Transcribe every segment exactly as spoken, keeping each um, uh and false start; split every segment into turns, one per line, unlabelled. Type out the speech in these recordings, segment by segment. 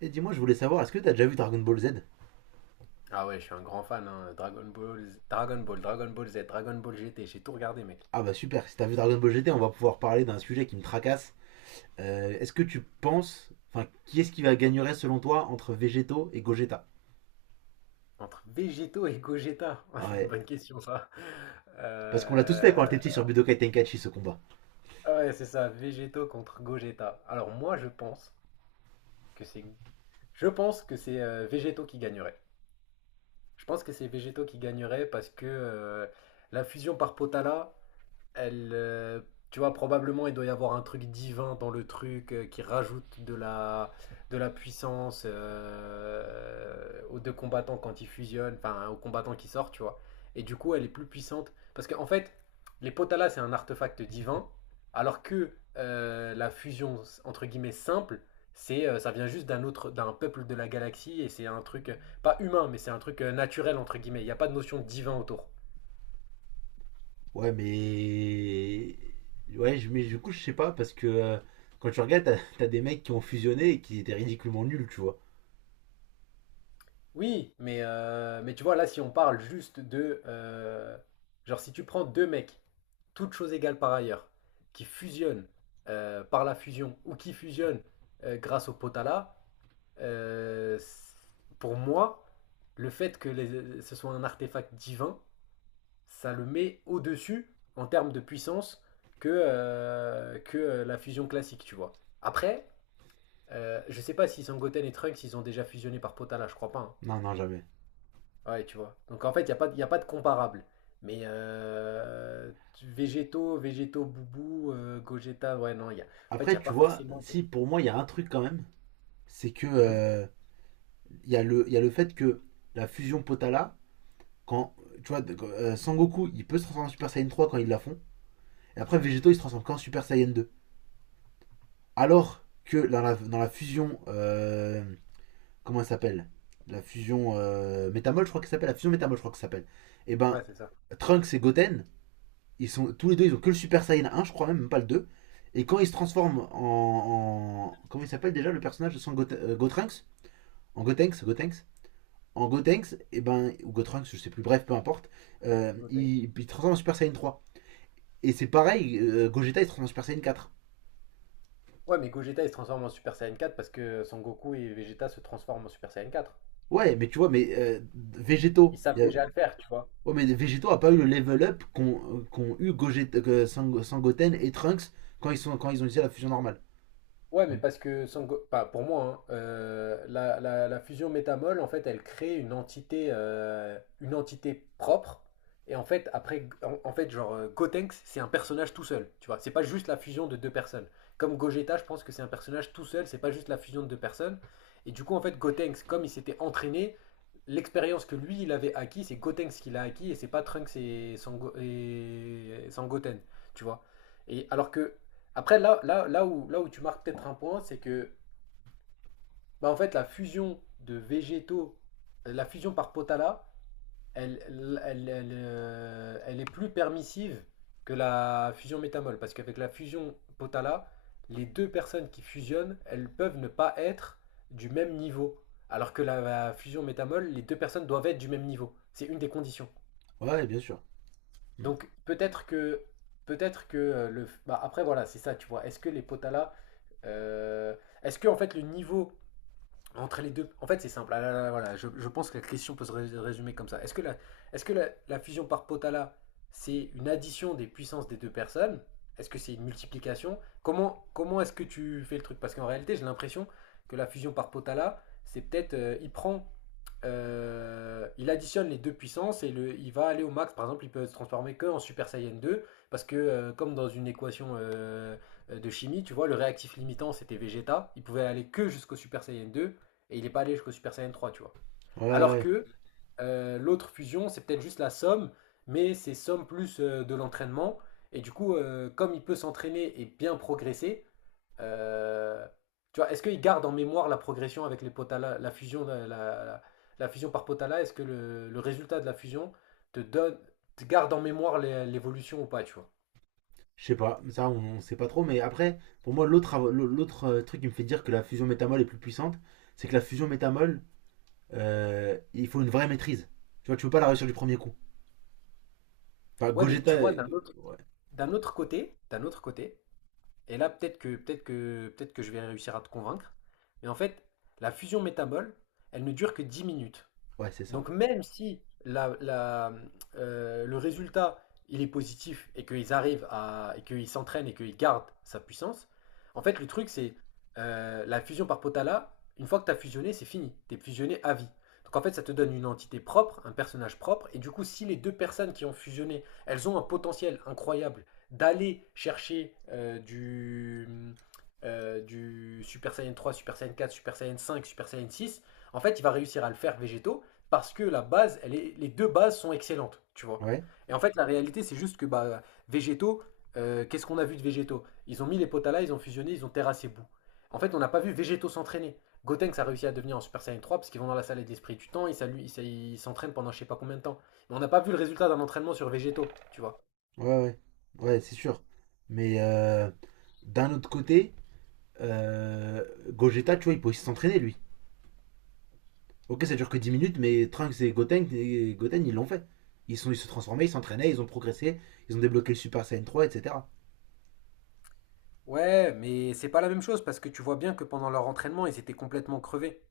Et dis-moi, je voulais savoir, est-ce que t'as déjà vu Dragon Ball Z?
Ah ouais, je suis un grand fan, hein. Dragon Ball, Z- Dragon Ball, Dragon Ball Z, Dragon Ball G T, j'ai tout regardé, mec.
Ah bah super, si t'as vu Dragon Ball G T, on va pouvoir parler d'un sujet qui me tracasse. Euh, est-ce que tu penses, enfin, qui est-ce qui va gagnerait selon toi entre Vegeto et Gogeta?
Entre Végéto et Gogeta,
Ah
c'est une
ouais,
bonne question ça.
parce qu'on l'a tous fait
Euh,
quand on était petit sur Budokai Tenkaichi ce combat.
Ouais, c'est ça, Végéto contre Gogeta. Alors moi, je pense que c'est, je pense que c'est euh, Végéto qui gagnerait. Je pense que c'est Végéto qui gagnerait parce que euh, la fusion par Potala, elle, euh, tu vois, probablement il doit y avoir un truc divin dans le truc euh, qui rajoute de la, de la puissance euh, aux deux combattants quand ils fusionnent, enfin aux combattants qui sortent, tu vois. Et du coup, elle est plus puissante. Parce qu'en fait, les Potala, c'est un artefact divin, alors que euh, la fusion, entre guillemets, simple, c'est, euh, ça vient juste d'un autre, d'un peuple de la galaxie, et c'est un truc, euh, pas humain, mais c'est un truc euh, naturel, entre guillemets. Il n'y a pas de notion de divin autour.
Ouais, mais. Ouais, je- mais du coup, je sais pas, parce que euh, quand tu regardes, t'as- t'as des mecs qui ont fusionné et qui étaient ridiculement nuls, tu vois.
Oui, mais, euh, mais tu vois, là, si on parle juste de... euh, genre, si tu prends deux mecs, toutes choses égales par ailleurs, qui fusionnent euh, par la fusion ou qui fusionnent euh, grâce au potala, euh, c- pour moi, le fait que les- ce soit un artefact divin, ça le met au-dessus en termes de puissance que, euh, que euh, la fusion classique, tu vois. Après, euh, je sais pas si Sangoten et Trunks, ils ont déjà fusionné par potala, je crois pas. Hein.
Non, non, jamais.
Ouais, tu vois? Donc en fait, il n'y a pas, de- y a pas de comparable. Mais euh, tu- végétaux, végétaux, boubou, euh, Gogeta, ouais, non, il y a... en fait, il n'y
Après,
a
tu
pas
vois,
forcément de.
si pour moi, il y a un truc quand même, c'est que.
Mhm.
euh, il y, a le- il y a le fait que la fusion Potala, quand, tu vois, euh, Sangoku, il peut se transformer en Super Saiyan trois quand ils la font. Et après, Végéto, il se transforme qu'en Super Saiyan deux. Alors que dans la, dans la fusion. euh, comment elle s'appelle? La fusion euh, Métamol, je crois qu'elle s'appelle. La fusion Métamol, je crois qu'elle s'appelle. Et ben,
Ouais, c'est ça.
Trunks et Goten, ils sont, tous les deux, ils ont que le Super Saiyan un, je crois même, même pas le deux. Et quand ils se transforment en. en- comment il s'appelle déjà le personnage de son Gote- euh, Gotrunks? En Gotenks, Gotenks en Gotenks, et ben, ou Gotrunks, je sais plus, bref, peu importe, euh,
Goten.
il, il transforme en Super Saiyan trois. Et c'est pareil, euh, Gogeta il se transforme en Super Saiyan quatre.
Ouais, mais Gogeta, il se transforme en Super Saiyan quatre parce que Son Goku et Vegeta se transforment en Super Saiyan quatre.
Ouais, mais tu vois, mais euh,
Ils
Végétaux. il
savent
y a-
déjà le faire, tu vois.
Ouais, mais Végétaux a pas eu le level up qu'ont euh, qu'ont eu Gogeta, que Sang- Sangoten et Trunks quand ils, sont, quand ils ont utilisé la fusion normale.
Ouais, mais
Mm.
parce que Sango- pas pour moi, hein, euh, la, la- la fusion métamol, en fait, elle crée une entité, euh, une entité propre. Et en fait, après, en, en fait, genre, euh, Gotenks, c'est un personnage tout seul. Tu vois, c'est pas juste la fusion de deux personnes. Comme Gogeta, je pense que c'est un personnage tout seul, c'est pas juste la fusion de deux personnes. Et du coup, en fait, Gotenks, comme il s'était entraîné, l'expérience que lui, il avait acquis, c'est Gotenks qui l'a acquis, et c'est pas Trunks et, Sango- et Sangoten. Tu vois. Et alors que. Après, là, là, là où, là où tu marques peut-être un point, c'est que bah, en fait, la fusion de végétaux, euh, la fusion par potala, elle, elle, elle, elle, euh, elle est plus permissive que la fusion métamol. Parce qu'avec la fusion potala, les deux personnes qui fusionnent, elles peuvent ne pas être du même niveau. Alors que la, la fusion métamol, les deux personnes doivent être du même niveau. C'est une des conditions.
Ouais, bien sûr. Mm.
Donc peut-être que peut-être que euh, le bah, après voilà, c'est ça, tu vois. Est-ce que les Potala euh, est-ce que en fait le niveau entre les deux en fait c'est simple. Ah là là, voilà, je, je pense que la question peut se rés- résumer comme ça. Est-ce que la est-ce que la, la fusion par Potala c'est une addition des puissances des deux personnes. Est-ce que c'est une multiplication? Comment comment est-ce que tu fais le truc? Parce qu'en réalité, j'ai l'impression que la fusion par Potala, c'est peut-être euh, il prend euh, il additionne les deux puissances et le, il va aller au max. Par exemple, il peut se transformer que en Super Saiyan deux parce que, euh, comme dans une équation euh, de chimie, tu vois, le réactif limitant c'était Vegeta. Il pouvait aller que jusqu'au Super Saiyan deux et il n'est pas allé jusqu'au Super Saiyan trois, tu vois.
Ouais,
Alors
ouais.
que euh, l'autre fusion, c'est peut-être juste la somme, mais c'est somme plus euh, de l'entraînement. Et du coup, euh, comme il peut s'entraîner et bien progresser, euh, tu vois, est-ce qu'il garde en mémoire la progression avec les Potala, la fusion, la, la- la fusion par Potala. Est-ce que le, le résultat de la fusion te donne, te garde en mémoire l'é- l'évolution ou pas, tu vois?
Je sais pas. Ça, on, on sait pas trop. Mais après, pour moi, l'autre av- l'autre euh, truc qui me fait dire que la fusion métamol est plus puissante, c'est que la fusion métamol, euh, il faut une vraie maîtrise. Tu vois, tu peux pas la réussir du premier coup. Enfin,
Ouais, mais
Gogeta.
tu vois,
euh,
d'un autre,
Ouais,
d'un autre côté, d'un autre côté, et là peut-être que, peut-être que, peut-être que je vais réussir à te convaincre, mais en fait, la fusion métabole, elle ne dure que dix minutes.
ouais c'est ça.
Donc même si la, la, euh, le résultat il est positif et qu'ils arrivent à et qu'ils s'entraînent et qu'ils gardent sa puissance, en fait le truc c'est euh, la fusion par Potala, une fois que tu as fusionné, c'est fini, tu es fusionné à vie. Donc en fait ça te donne une entité propre, un personnage propre, et du coup si les deux personnes qui ont fusionné, elles ont un potentiel incroyable d'aller chercher euh, du, euh, du Super Saiyan trois, Super Saiyan quatre, Super Saiyan cinq, Super Saiyan six. En fait, il va réussir à le faire végétaux parce que la base, elle est, les deux bases sont excellentes, tu vois.
Ouais.
Et en fait, la réalité, c'est juste que bah, végétaux, euh, qu'est-ce qu'on a vu de végétaux? Ils ont mis les potas là, ils ont fusionné, ils ont terrassé Bou. En fait, on n'a pas vu végétaux s'entraîner. Gotenks a réussi à devenir en Super Saiyan trois parce qu'ils vont dans la salle d'esprit du temps, ils s'allu- ils s'a- ils s'entraînent pendant je sais pas combien de temps. Mais on n'a pas vu le résultat d'un entraînement sur végétaux, tu vois.
Ouais, ouais, ouais, c'est sûr. Mais euh, d'un autre côté, euh, Gogeta, tu vois, il peut aussi s'entraîner, lui. Ok, ça dure que dix minutes, mais Trunks et Goten, et Goten, ils l'ont fait. Ils sont, ils se transformaient, ils s'entraînaient, ils ont progressé, ils ont débloqué le Super Saiyan trois, et cetera.
Ouais, mais c'est pas la même chose parce que tu vois bien que pendant leur entraînement, ils étaient complètement crevés.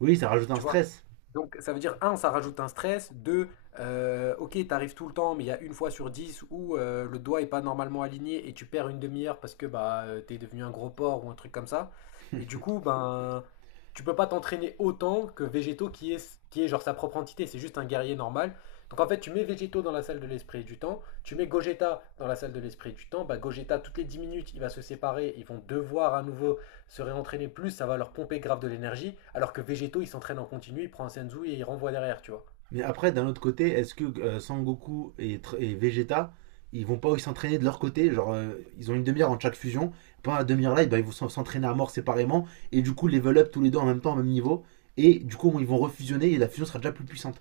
Oui, ça rajoute un
Tu vois?
stress.
Donc ça veut dire, un, ça rajoute un stress, deux, euh, ok, t'arrives tout le temps, mais il y a une fois sur dix où euh, le doigt est pas normalement aligné et tu perds une demi-heure parce que bah euh, t'es devenu un gros porc ou un truc comme ça. Et du coup, ben tu peux pas t'entraîner autant que Végétaux qui est, qui est genre sa propre entité, c'est juste un guerrier normal. Donc en fait, tu mets Végétaux dans la salle de l'esprit et du temps, tu mets Gogeta dans la salle de l'esprit et du temps, bah Gogeta, toutes les dix minutes, il va se séparer, ils vont devoir à nouveau se réentraîner plus, ça va leur pomper grave de l'énergie, alors que Végéto, il s'entraîne en continu, il prend un Senzu et il renvoie derrière, tu vois.
Mais après, d'un autre côté, est-ce que euh, Sangoku et, Tr- et Vegeta, ils vont pas aussi s'entraîner de leur côté? Genre, euh, ils ont une demi-heure en chaque fusion. Pendant la demi-heure-là, eh ben, ils vont s'en- s'entraîner à mort séparément. Et du coup, level up tous les deux en même temps, au même niveau. Et du coup, ils vont refusionner et la fusion sera déjà plus puissante.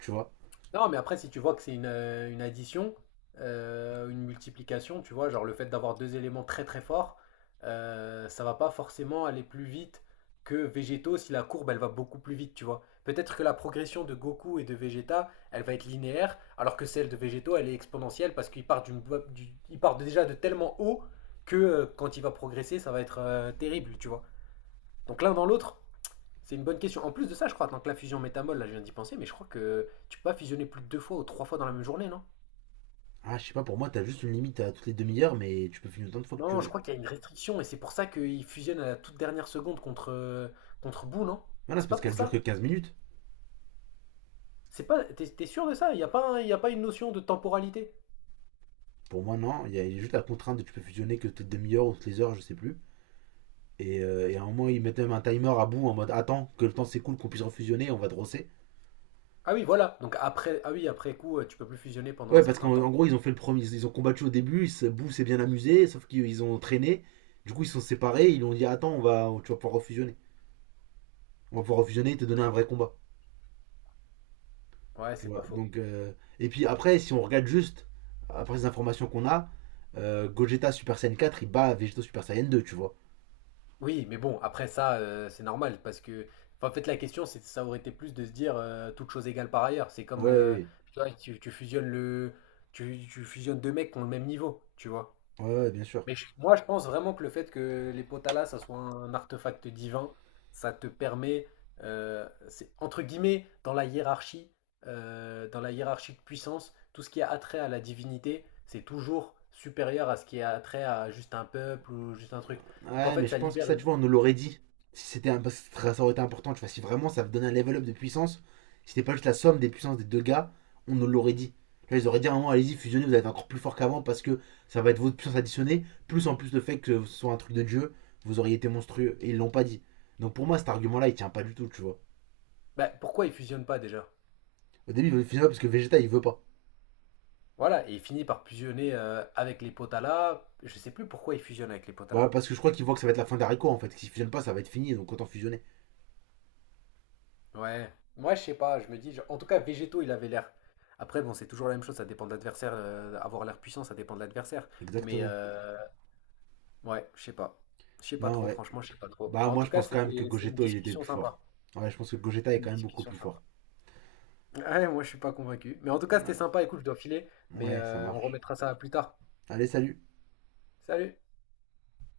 Tu vois?
Non, mais après, si tu vois que c'est une, euh, une addition, euh, une multiplication, tu vois, genre le fait d'avoir deux éléments très très forts, euh, ça va pas forcément aller plus vite que Végéto si la courbe elle va beaucoup plus vite, tu vois. Peut-être que la progression de Goku et de Vegeta, elle va être linéaire, alors que celle de Végéto, elle est exponentielle parce qu'il part, d'une, du- il part déjà de tellement haut que euh, quand il va progresser, ça va être euh, terrible, tu vois. Donc l'un dans l'autre, c'est une bonne question. En plus de ça, je crois, tant que la fusion métamol, là je viens d'y penser, mais je crois que tu peux pas fusionner plus de deux fois ou trois fois dans la même journée, non?
Ah, je sais pas, pour moi, t'as juste une limite à toutes les demi-heures, mais tu peux finir autant de fois que tu
Non, je
veux.
crois qu'il y a une restriction et c'est pour ça qu'ils fusionnent à la toute dernière seconde contre, euh, contre Boo, non?
Voilà, c'est
C'est pas
parce
pour
qu'elle dure que
ça?
quinze minutes.
C'est pas, t'es, t'es sûr de ça? Il n'y a pas, un- il y a pas une notion de temporalité?
Pour moi, non. Il y a juste la contrainte de tu peux fusionner que toutes les demi-heures ou toutes les heures, je sais plus. Et, euh, et à un moment, ils mettent même un timer à bout en mode attends que le temps s'écoule, qu'on puisse refusionner, on va te rosser.
Ah oui, voilà. Donc après, ah oui, après coup, euh, tu peux plus fusionner pendant un
Ouais, parce
certain
qu'en en
temps.
gros, ils ont fait le premier, ils ont combattu au début, ils se- Boo s'est bien amusé, sauf qu'ils ont traîné. Du coup, ils se sont séparés, ils lui ont dit attends, on va, tu vas pouvoir refusionner. On va pouvoir refusionner et te donner un vrai combat.
Ouais,
Tu
c'est pas
vois,
faux.
donc. euh, Et puis après, si on regarde juste, après les informations qu'on a, euh, Gogeta Super Saiyan quatre, il bat Vegeta Super Saiyan deux, tu vois.
Oui, mais bon, après ça, heu, c'est normal parce que enfin, en fait, la question, c'est ça aurait été plus de se dire, heu, toutes choses égales par ailleurs. C'est comme,
Ouais,
heu,
ouais,
tu vois, tu tu fusionnes le tu tu fusionnes deux mecs qui ont le même niveau, tu vois?
ouais, ouais, ouais, bien sûr.
Mais je moi, je pense vraiment que le fait que les Potala, ça soit un artefact divin, ça te permet, heu, c'est entre guillemets, dans la hiérarchie, heu, dans la hiérarchie de puissance, tout ce qui a attrait à la divinité, c'est toujours supérieur à ce qui a attrait à juste un peuple ou juste un truc. Donc en
Ouais, mais
fait, ça
je pense que
libère
ça, tu vois, on nous l'aurait dit. Si c'était un... parce que ça aurait été important, tu vois, si vraiment ça donnait un level up de puissance, si c'était pas juste la somme des puissances des deux gars, on nous l'aurait dit. Là, ils auraient dit à un moment, allez-y, fusionnez, vous allez être encore plus fort qu'avant parce que ça va être votre puissance additionnée, plus en plus le fait que ce soit un truc de dieu, vous auriez été monstrueux. Et ils l'ont pas dit. Donc pour moi, cet argument-là, il tient pas du tout, tu vois.
bah, pourquoi ils fusionnent pas déjà?
Au début, ils veulent fusionner parce que Vegeta, il veut pas.
Voilà, et il finit par fusionner euh, avec les Potala. Je sais plus pourquoi il fusionne avec les
Bah,
Potala.
parce que je crois qu'ils voient que ça va être la fin d'Arico en fait. S'ils fusionnent pas, ça va être fini, donc autant fusionner.
Ouais, moi je sais pas, je me dis, genre- en tout cas, Végéto, il avait l'air. Après, bon, c'est toujours la même chose, ça dépend de l'adversaire. euh, avoir l'air puissant, ça dépend de l'adversaire. Mais
Exactement.
euh, ouais, je sais pas. Je sais pas
Non,
trop,
ouais.
franchement, je sais pas trop.
Bah,
En
moi,
tout
je
cas,
pense quand même que
c'était, c'est une
Gogeta il était
discussion
plus fort.
sympa.
Ouais, je pense que Gogeta est
Une
quand même beaucoup
discussion
plus
sympa.
fort.
Ouais, moi je suis pas convaincu. Mais en tout cas,
Ouais,
c'était sympa. Écoute, je dois filer, mais
ouais ça
euh, on
marche.
remettra ça plus tard.
Allez, salut.
Salut!